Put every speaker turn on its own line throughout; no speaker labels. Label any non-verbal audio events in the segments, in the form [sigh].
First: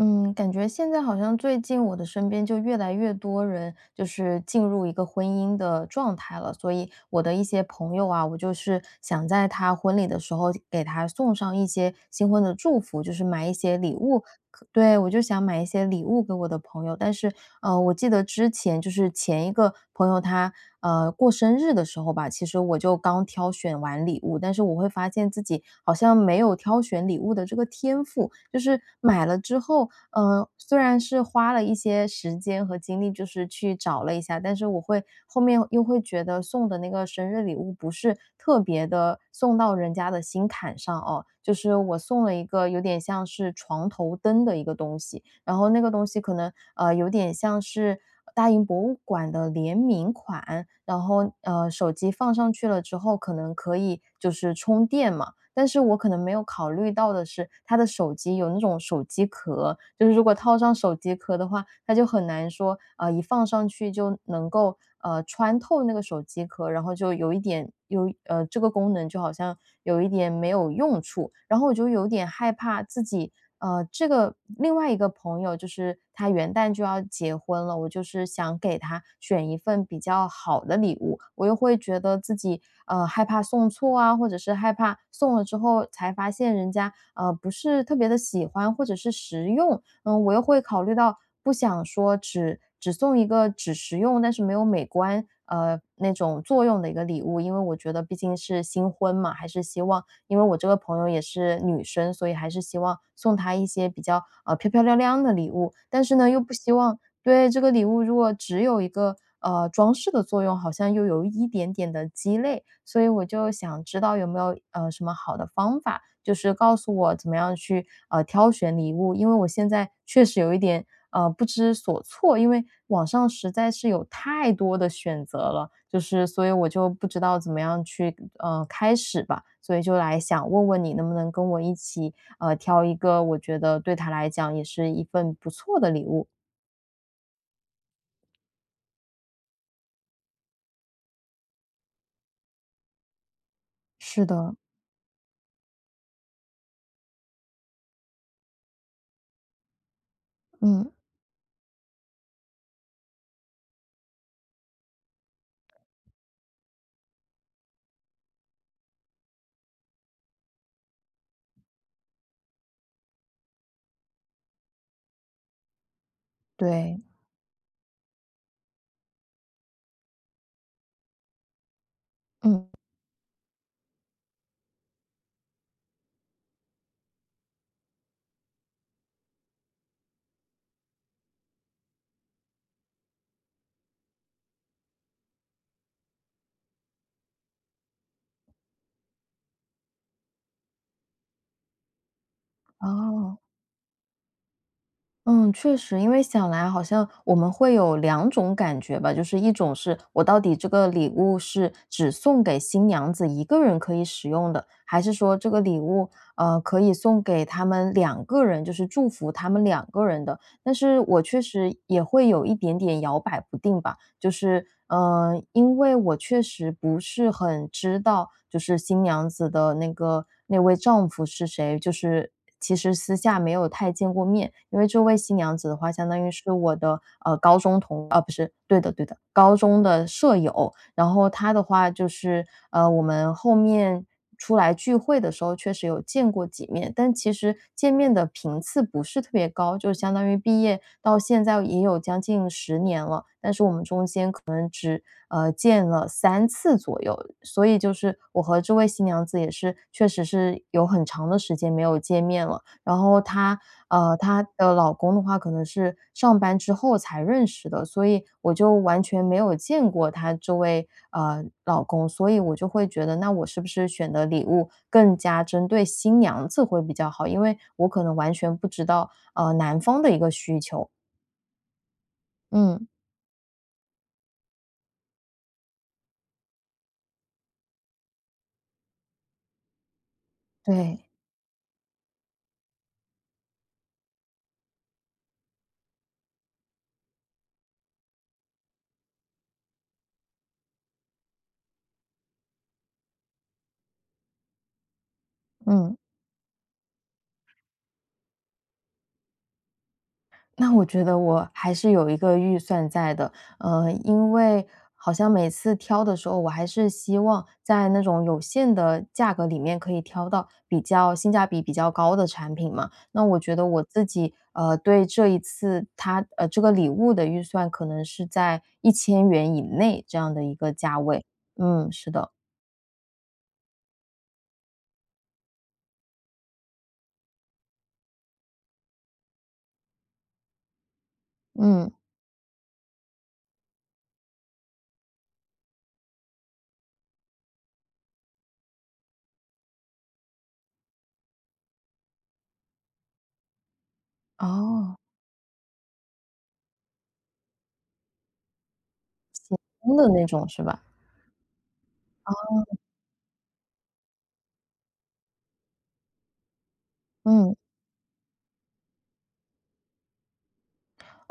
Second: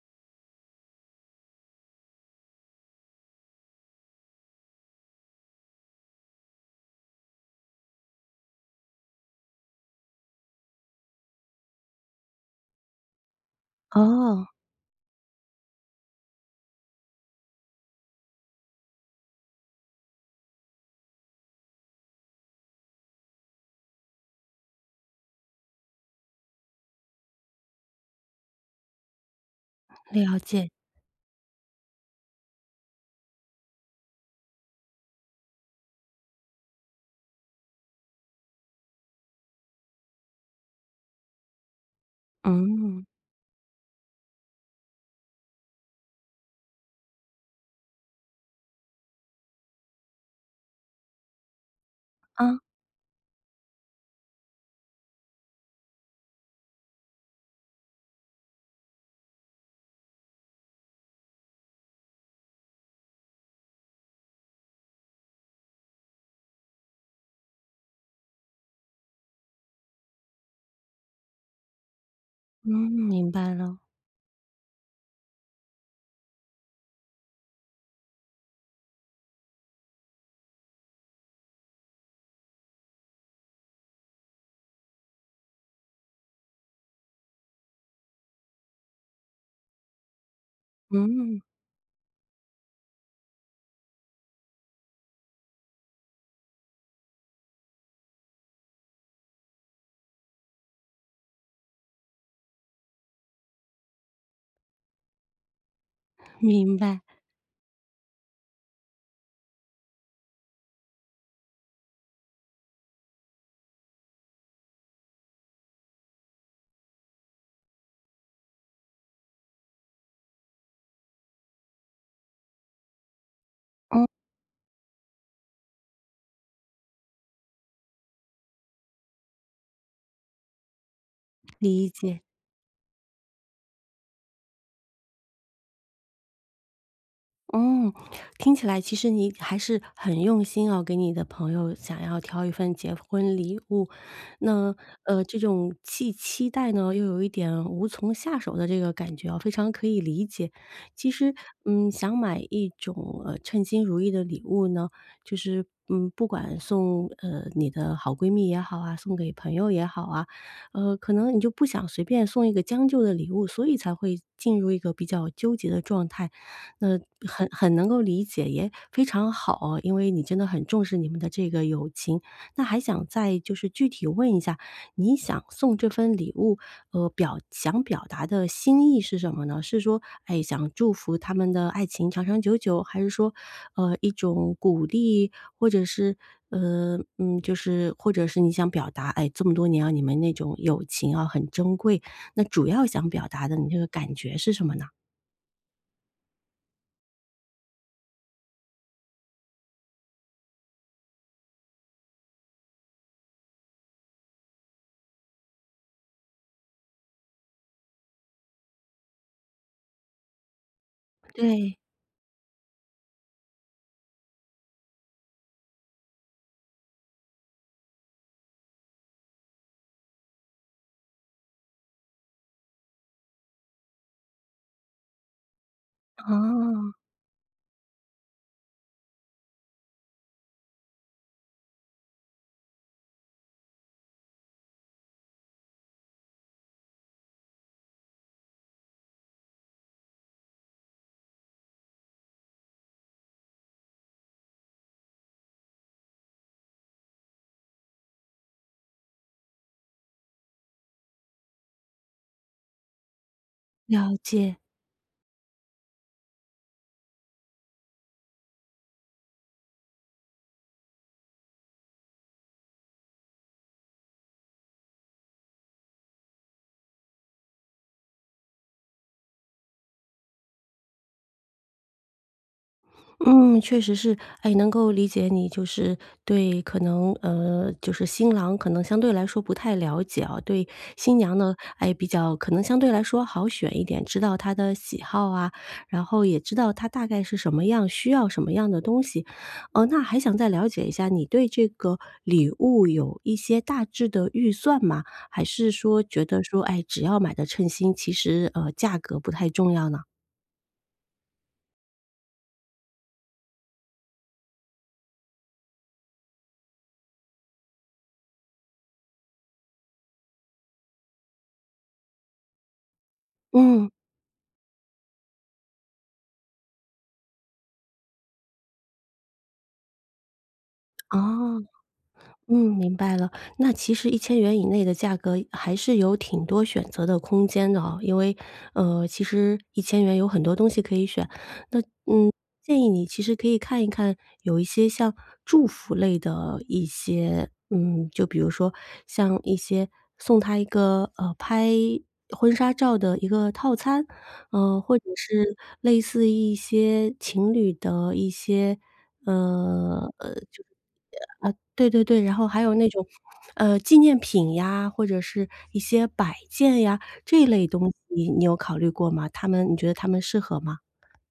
嗯，感觉现在好像，最近我的身边就越来越多人，就是进入一个婚姻的状态了。所以，我的一些朋友啊，我就是想在她婚礼的时候给她送上一些新婚的祝福，就是买一些礼物，
哦。
可对，我就想买一些礼物给我的朋友。但是，呃，我记得之前就是前一个朋友她，呃，过生日的时候吧，其实我就刚挑选完礼物，但是我会发现自己好像没有挑选礼物的这个天赋。就是买了之后，
了
呃，
解。
虽然是花了一些时间和精力，就是去找了一下，但是我会后面又会觉得送的那个生日礼物，不是特别地送到人家的心坎上哦。就是我送了一个有点
嗯。
像是床头灯的一个东西，然后那个东西可能呃，有点像是大英博物馆的联名款，然后，呃，手机放上
啊。
去了之后，可能可以就是充电嘛。但是我可能没有考虑到的是，她的手机有那种手机壳，就是如果套上手机壳的话，它就很难说，啊，一放上去就能够，呃，穿透那个手机壳，然后就有一点有呃，这个功能就好像有一点没有用处。然后我就有点害
嗯，
怕自
明
己
白了。
呃，这个另外一个朋友就是她元旦就要结婚了，我就是想给她选一份比较好的礼物，我又会觉得自己，呃，害怕送错啊，或者是害怕送了之后才发现人家，呃，不是特别地喜欢或者是实用，嗯，我又会考虑到
嗯。
不想说只只送一个只实用但是没有美观，呃，那种作用的一个礼物。因为我觉得毕竟是新婚嘛，还是希望因为我这个朋友也是女生，所以还是希望送她一些比较，呃，漂漂亮亮的礼物，但是呢，又不希
明
望
白。
对，这个礼物如果只有一个，呃，装饰的作用好像又有一点点地鸡肋。所以我就想知道有没有，呃，什么好的方法，就是告诉我怎么样去，呃，挑选礼物。因为我现在确实有一点，呃，不知所措，因为网上实在是有
嗯。
太多的选择了，就是所以我就不知道怎么样去，呃，开始吧，所以就来想问问你，能不能跟我一
理
起，
解。
呃，挑一个我觉得对她来讲也是一份不错的礼物？
嗯，听起来其实你还是很用心哦，给你的朋友想要挑一份结婚礼物。
是的。
那，呃，这种既期待呢，又有一点无从下手的这个感觉哦，非常可以理解。
嗯。
其实，嗯，想买一种，呃，称心如意的礼物呢，就是，嗯，不管送，呃，你的好闺蜜也好啊，送给朋友也好啊，呃，可能你就不想随便送一个将就的礼物，所以才会进入一个比较纠结的状态。
对。
那很很能够理解，也非常好哦，因为你真的很重视你们的这个友情。那
嗯。
还想再就是具体问一下，你想送这份礼物，呃，表想表达的心意是什么呢？是说，哎，想祝福他们的爱情长长久久，还是说，呃，一种鼓励？或者是，呃，嗯，就是或者是你想表达，哎，这么多年哦，你们那种友情哦，很珍贵。那主要想表
哦。
达的你这个感觉是什么呢？
嗯，确实。因为想来好像我们会有2种感觉吧，就是一种是我到底这个礼物是只送给新娘子1个人可以使用的，还是说这个礼物，呃，可以送给他们2个人，就是祝福他们2个人的。但是我确
对。
实也会有一点点摇摆不定吧，就是，呃，因为我确实不是很知道，就是新娘子的那个那位丈夫是谁，就是其实私下没有太见过面。因为这位新娘子的话相当于是我
哦。
的，呃，高中同啊，不是对的，对的，高中的舍友。然后她的话就是，呃，我们后面出来聚会的时候，确实有见过几面，但其实见面的频次不是特别高，就相当于毕业到现在也有将近10年了，但是我们中间可能只，呃，见了3次左右。所以就是我和这位新娘子也是，确实是有很长的时间没有见面了，然后她呃，
了
她
解。
的老公的话可能是，上班之后才认识的，所以我就完全没有见过她这位，呃，老公。所以我就会觉得，那我是不是选的礼物更加针对新娘子会比较好？因为我可能完全不知道，呃，男方的一个需求。嗯。
嗯，确实是。哎，能够理解你。就是对可能呃，就是新郎，可能相对来说不太了解哦。对
对。
新娘呢，哎，比较可能相对来说好选一点，知道她的喜好啊，然后也知道她大概是什么样，需要什么样的东西。呃，那还想再了解一下，你对这个礼物有一些大致的预算吗？还是
嗯。
说觉得说，哎，只要买得称心，其实，呃，价格不太重要呢？
那我觉得我还是有一个预算在的。呃，因为好像每次挑的时候，我还是希望在那种有限的价格里面，可以挑到比较性价比比较高的产品嘛。那我觉得我
嗯。
自己，呃，对这一次它呃，这个礼物的预算，可能是在￥1000以内，这样的一个价位。
哦，
嗯，是的。
嗯，明白了。那其实￥1000以内的价格，还是有挺多选择的空间的哦。因为，呃，其实￥1000有很多东西可以选。那
嗯。
嗯，建议你其实可以看一看，有一些像祝福类的一些，嗯，就比如说像一些送她一个，呃，拍婚纱照的一个套餐。呃，
哦。
或者是类似一些情侣的一些
普通的
呃，
那
呃，
种，
这
是
个，[unintelligible] 啊，
吧？
对对对，然后还
哦。
有那种，呃，纪念品呀，或者是一些摆件呀。这
嗯。
类东西你有考虑过吗？它们你觉得它们适合吗？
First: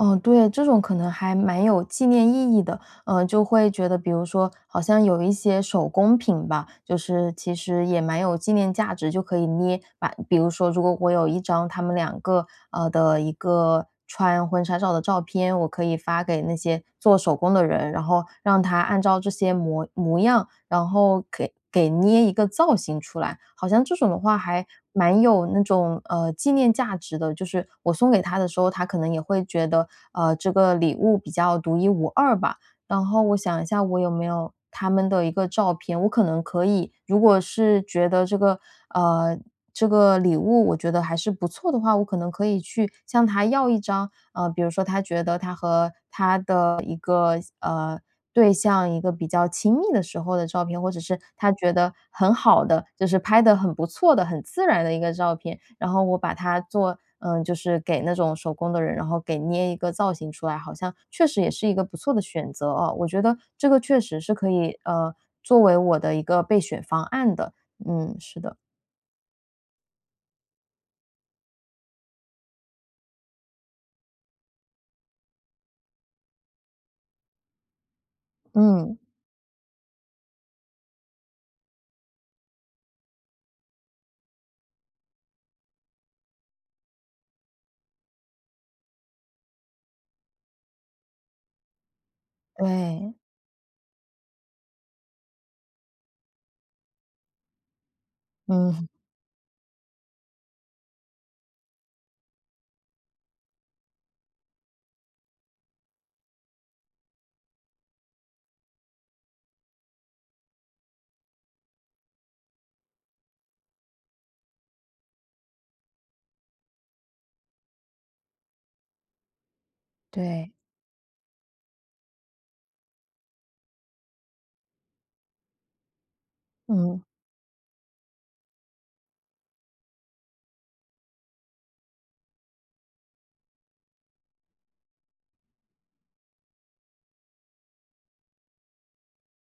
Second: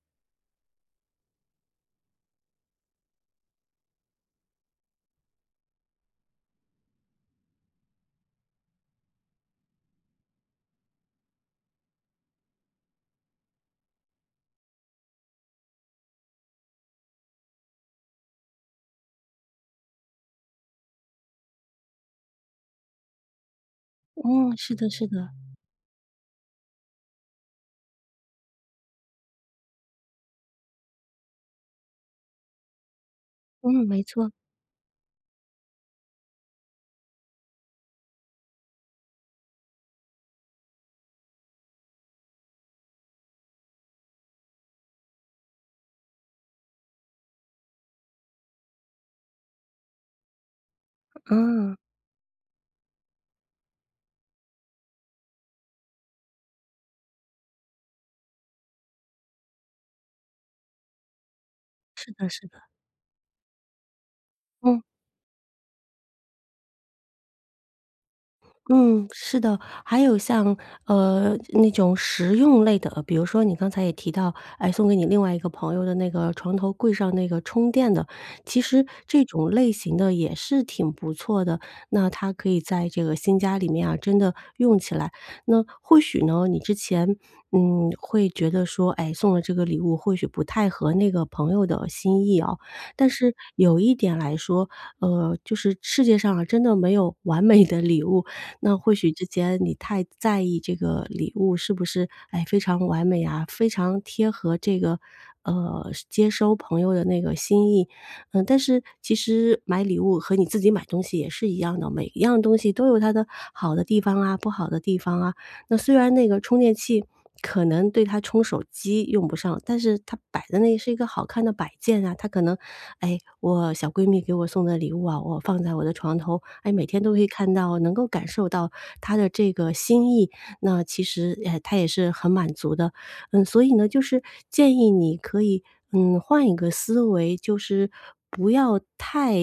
哦，对，这种可能还蛮有纪念意义的。呃，就会觉得比如说，好像有一些手工品吧，就是其实也蛮有纪念价值，就可以捏。把比如说如果我有1张他们2个呃，的一个穿婚纱照的照片，我可以发给那些做手工的人，然后让他按照这些模模样，然后可以给捏一个造型出来。好像这种的话，
嗯，
还
是的，是
蛮
的。
有那种，呃，纪念价值的。就是我送给她的时候，她可能也会觉得，呃，这个礼物比较独一无二吧。然后我想一下
嗯，
我
没
有没
错。
有他们的一个照片。我可能可以，如果是觉得这个，呃，这个礼物我觉得还是不错的话，我可能可以去向她要一张。呃，比如说她觉得她和她的一个，呃，对象，一个比较亲密的时候的照片，或者是她觉
嗯。
得很好的，就是拍得很不错的、很自然的一个照片，然后我把它做呃，就是给那种手工的人，然后给捏一个造型出来。好像确实也是一个不
是
错的
的，是
选
的。
择哦。我觉得这个确实是可以，
嗯。
呃，作为我的一个备选方案的。嗯，是的。
嗯，是的。还有像，呃，那种实用类的，比如说你刚才也提到，哎，送给你另外一个朋友的那个床头柜上那个充电的，其实
嗯。
这种类型的也是挺不错的。那她可以在这个新家里面啊，真的用起来。那，或许呢，你之前，嗯，会觉得说，哎，送了这个礼物或许不太合那个朋友的心意哦。但
对。
是，有一点来说，呃，就是世界上啊，真的没有完美的礼物。
嗯。
那
[chuckles]
或许之前你太在意这个礼物是不是，哎，非常完美呀、非常贴合这个，呃，接收朋友的那个心意。呃，但是，其实买礼物和你自己买东西也是一样的，每一样东西都有它的好的地方啊、不好的地方啊。那虽然那个充电器，可能对她冲手机用不上，但是它摆
对。
在那，是一个好看的摆件啊。她可能，“哎，我小闺蜜给我送的礼物啊，我放在我的床头。哎，每天
嗯。
都可以看到，能够感受到她的这个心意。”那其实，哎，她也是很满足的。嗯，所以呢，就是建议你可以，嗯，换一个思维，就是不要太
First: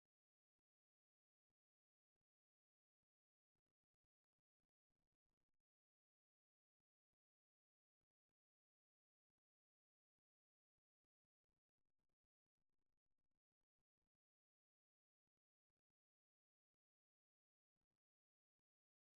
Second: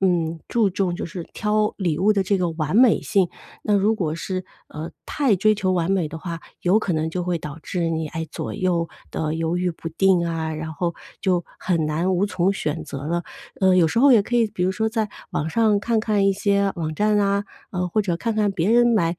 嗯，注重就是挑礼物的这个完美性。那如果是，呃，太追求完美的话，有可能就会导致你，哎，左右地犹豫不定啊，然后就很难无从选择了。呃，有时候也可以，比如说在网上看看一些网站啊，呃，或者看看别人买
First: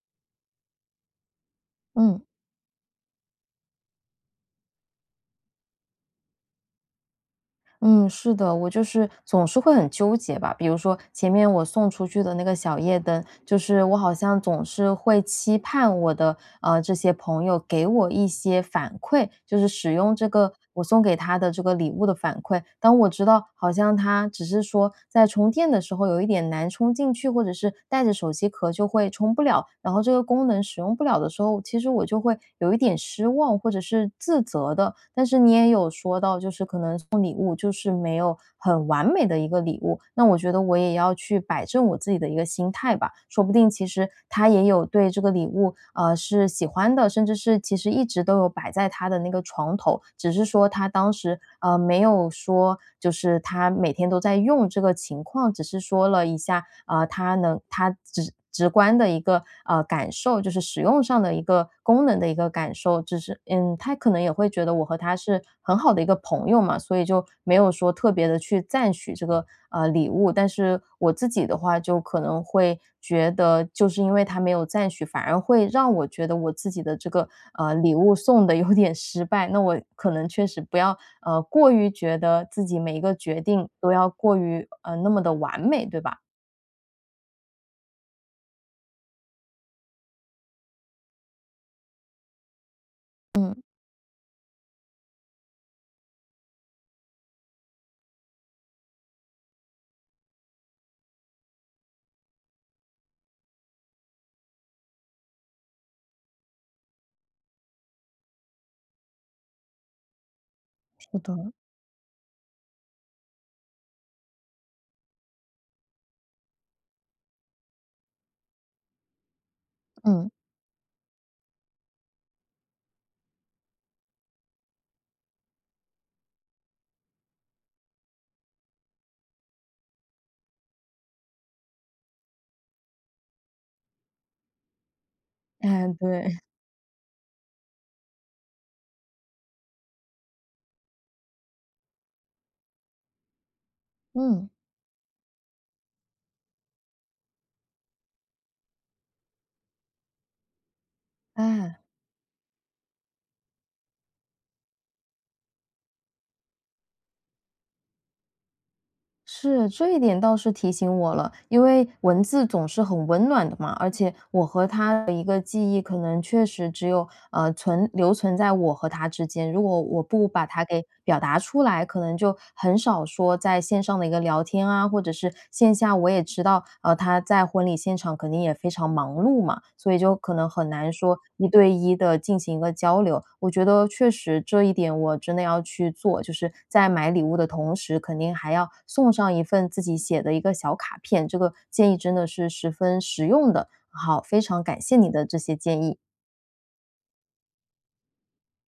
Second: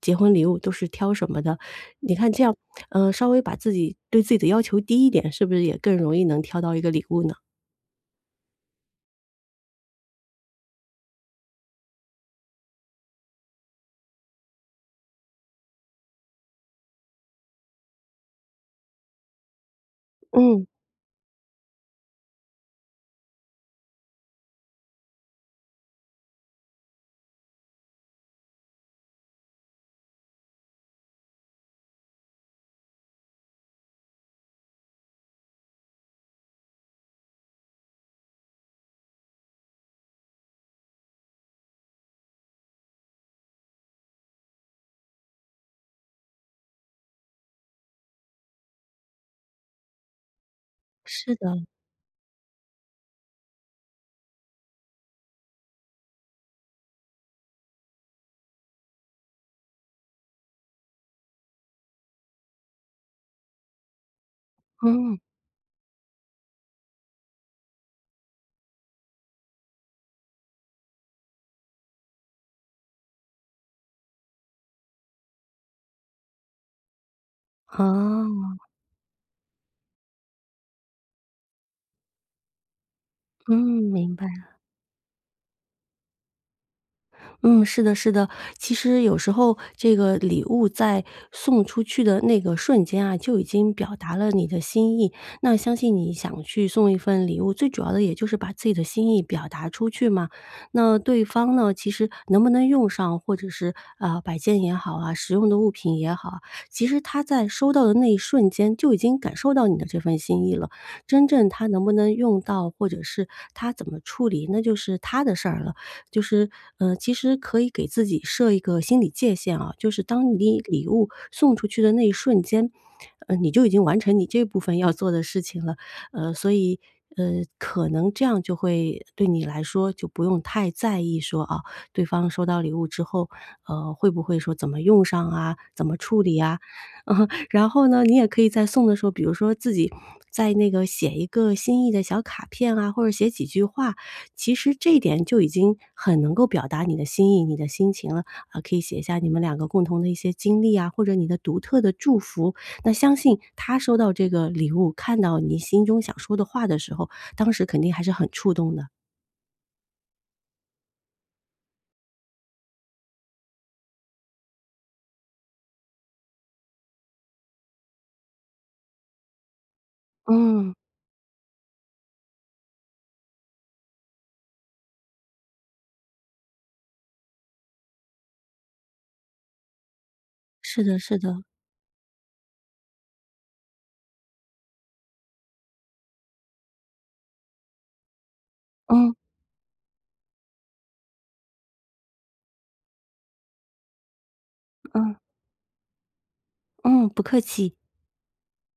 结婚礼物都是挑什么的。你
嗯。
看这样，呃，稍微把自己对自己的要求低一点，是不是也更容易能挑到一个礼物呢？
嗯，是的，我就是总是会很纠结吧，比如说前面我送出去的那个小夜灯，就是我好像总是会期盼我的，呃，这些朋友给我一些反馈，就是使用这个
嗯。
我送给她的这个礼物的反馈。当我知道好像它只是说，在充电的时候有一点难充进去，或者是带着手机壳就会充不了，然后这个功能使用不了的时候，其实我就会有一点失望或者是自责的。但是你也有说到，就是可能送礼物就是没有很完美的一个礼物，那我觉得我也要去摆正我自己的一个心态吧，说不定其实她也有对这个礼物，呃，是喜欢的，甚至是其实一直都有摆在她的那个床头。只是说她当
是
时，
的。
呃，没有说，就是她每天都在用这个情况，只是说了一下，啊，她能她直直观的一个，呃，感受，就是使用上的一个功能的一个感受。只是嗯，她可能也会觉得，我和她
嗯。
是很好的一个朋友嘛，所以就没有说特别地去赞许这个，呃，礼物。但是我自己的话就可能会觉得，就是因为她没有赞许，反而会让我觉得我自己的这个，呃，礼物送得
哦。
有点失败，那我可能确实不要，呃，过于觉得自己每一个决
嗯，
定都要
明白
过
了。
于，呃，那么地完美，对吧？
嗯，是的是的。其实有时候这个礼物在送出去的那个瞬间啊，就已
嗯。
经表达了你的心意，那相信你想去送一份礼物，最主要的也就是把自己的心意表达出去嘛。那对方呢，其实能不能用上，或者是，呃，摆件也好啊，实用的物品也好啊，其实她在收到的那一瞬间就已经感受到你的这份心意了。
是
真正
的。
她能不能用到，或者是她怎么处理，那就是她的事儿了。就是，呃，其实可以给自己设一个心理界限哦，就是
嗯。
当你礼物送出去的那一瞬间，呃，你就已经完成你这部分要做的事情了。呃，所以呃，可能这样就会对你来说，就不用太在意说，哦，对方收到礼物之后，呃，会不会说怎么用上啊？怎
哎，
么处理
对。
啊？嗯，然后呢，你也可以在送的时候，比如说自己在那个写一个心意的小卡片啊，或者写几句话，
嗯。
其实这一点就已经很能够表达你的心意，你的心情了。啊，可以写一下你们2个共同的一些经历啊，或者你的独
哎。
特的祝福，那相信她收到这个礼物，看到你心中想说的话的时候，当时肯定还是很触动的。
是，这一点倒是提醒我了。因为文字总是很温暖的嘛，而且我和她的一个记忆可能确实只有，呃，存留存在我和她之间，如果我不把它
嗯。
给表达出来，可能就很少说在线上的一个聊天啊，或者是线下我也知道，呃，她在婚礼现场肯定也非常忙碌嘛，所以就可能很
是
难
的，
说
是的。
一对一地进行一个交流。我觉得确实这一点我真的要去做，就是在买礼物的同时，肯定还要送
嗯。
上一份自己写的一个小卡片，这个建议真的是十分实用的。好，非常感谢你
嗯。
的这些建议。
嗯，不客气。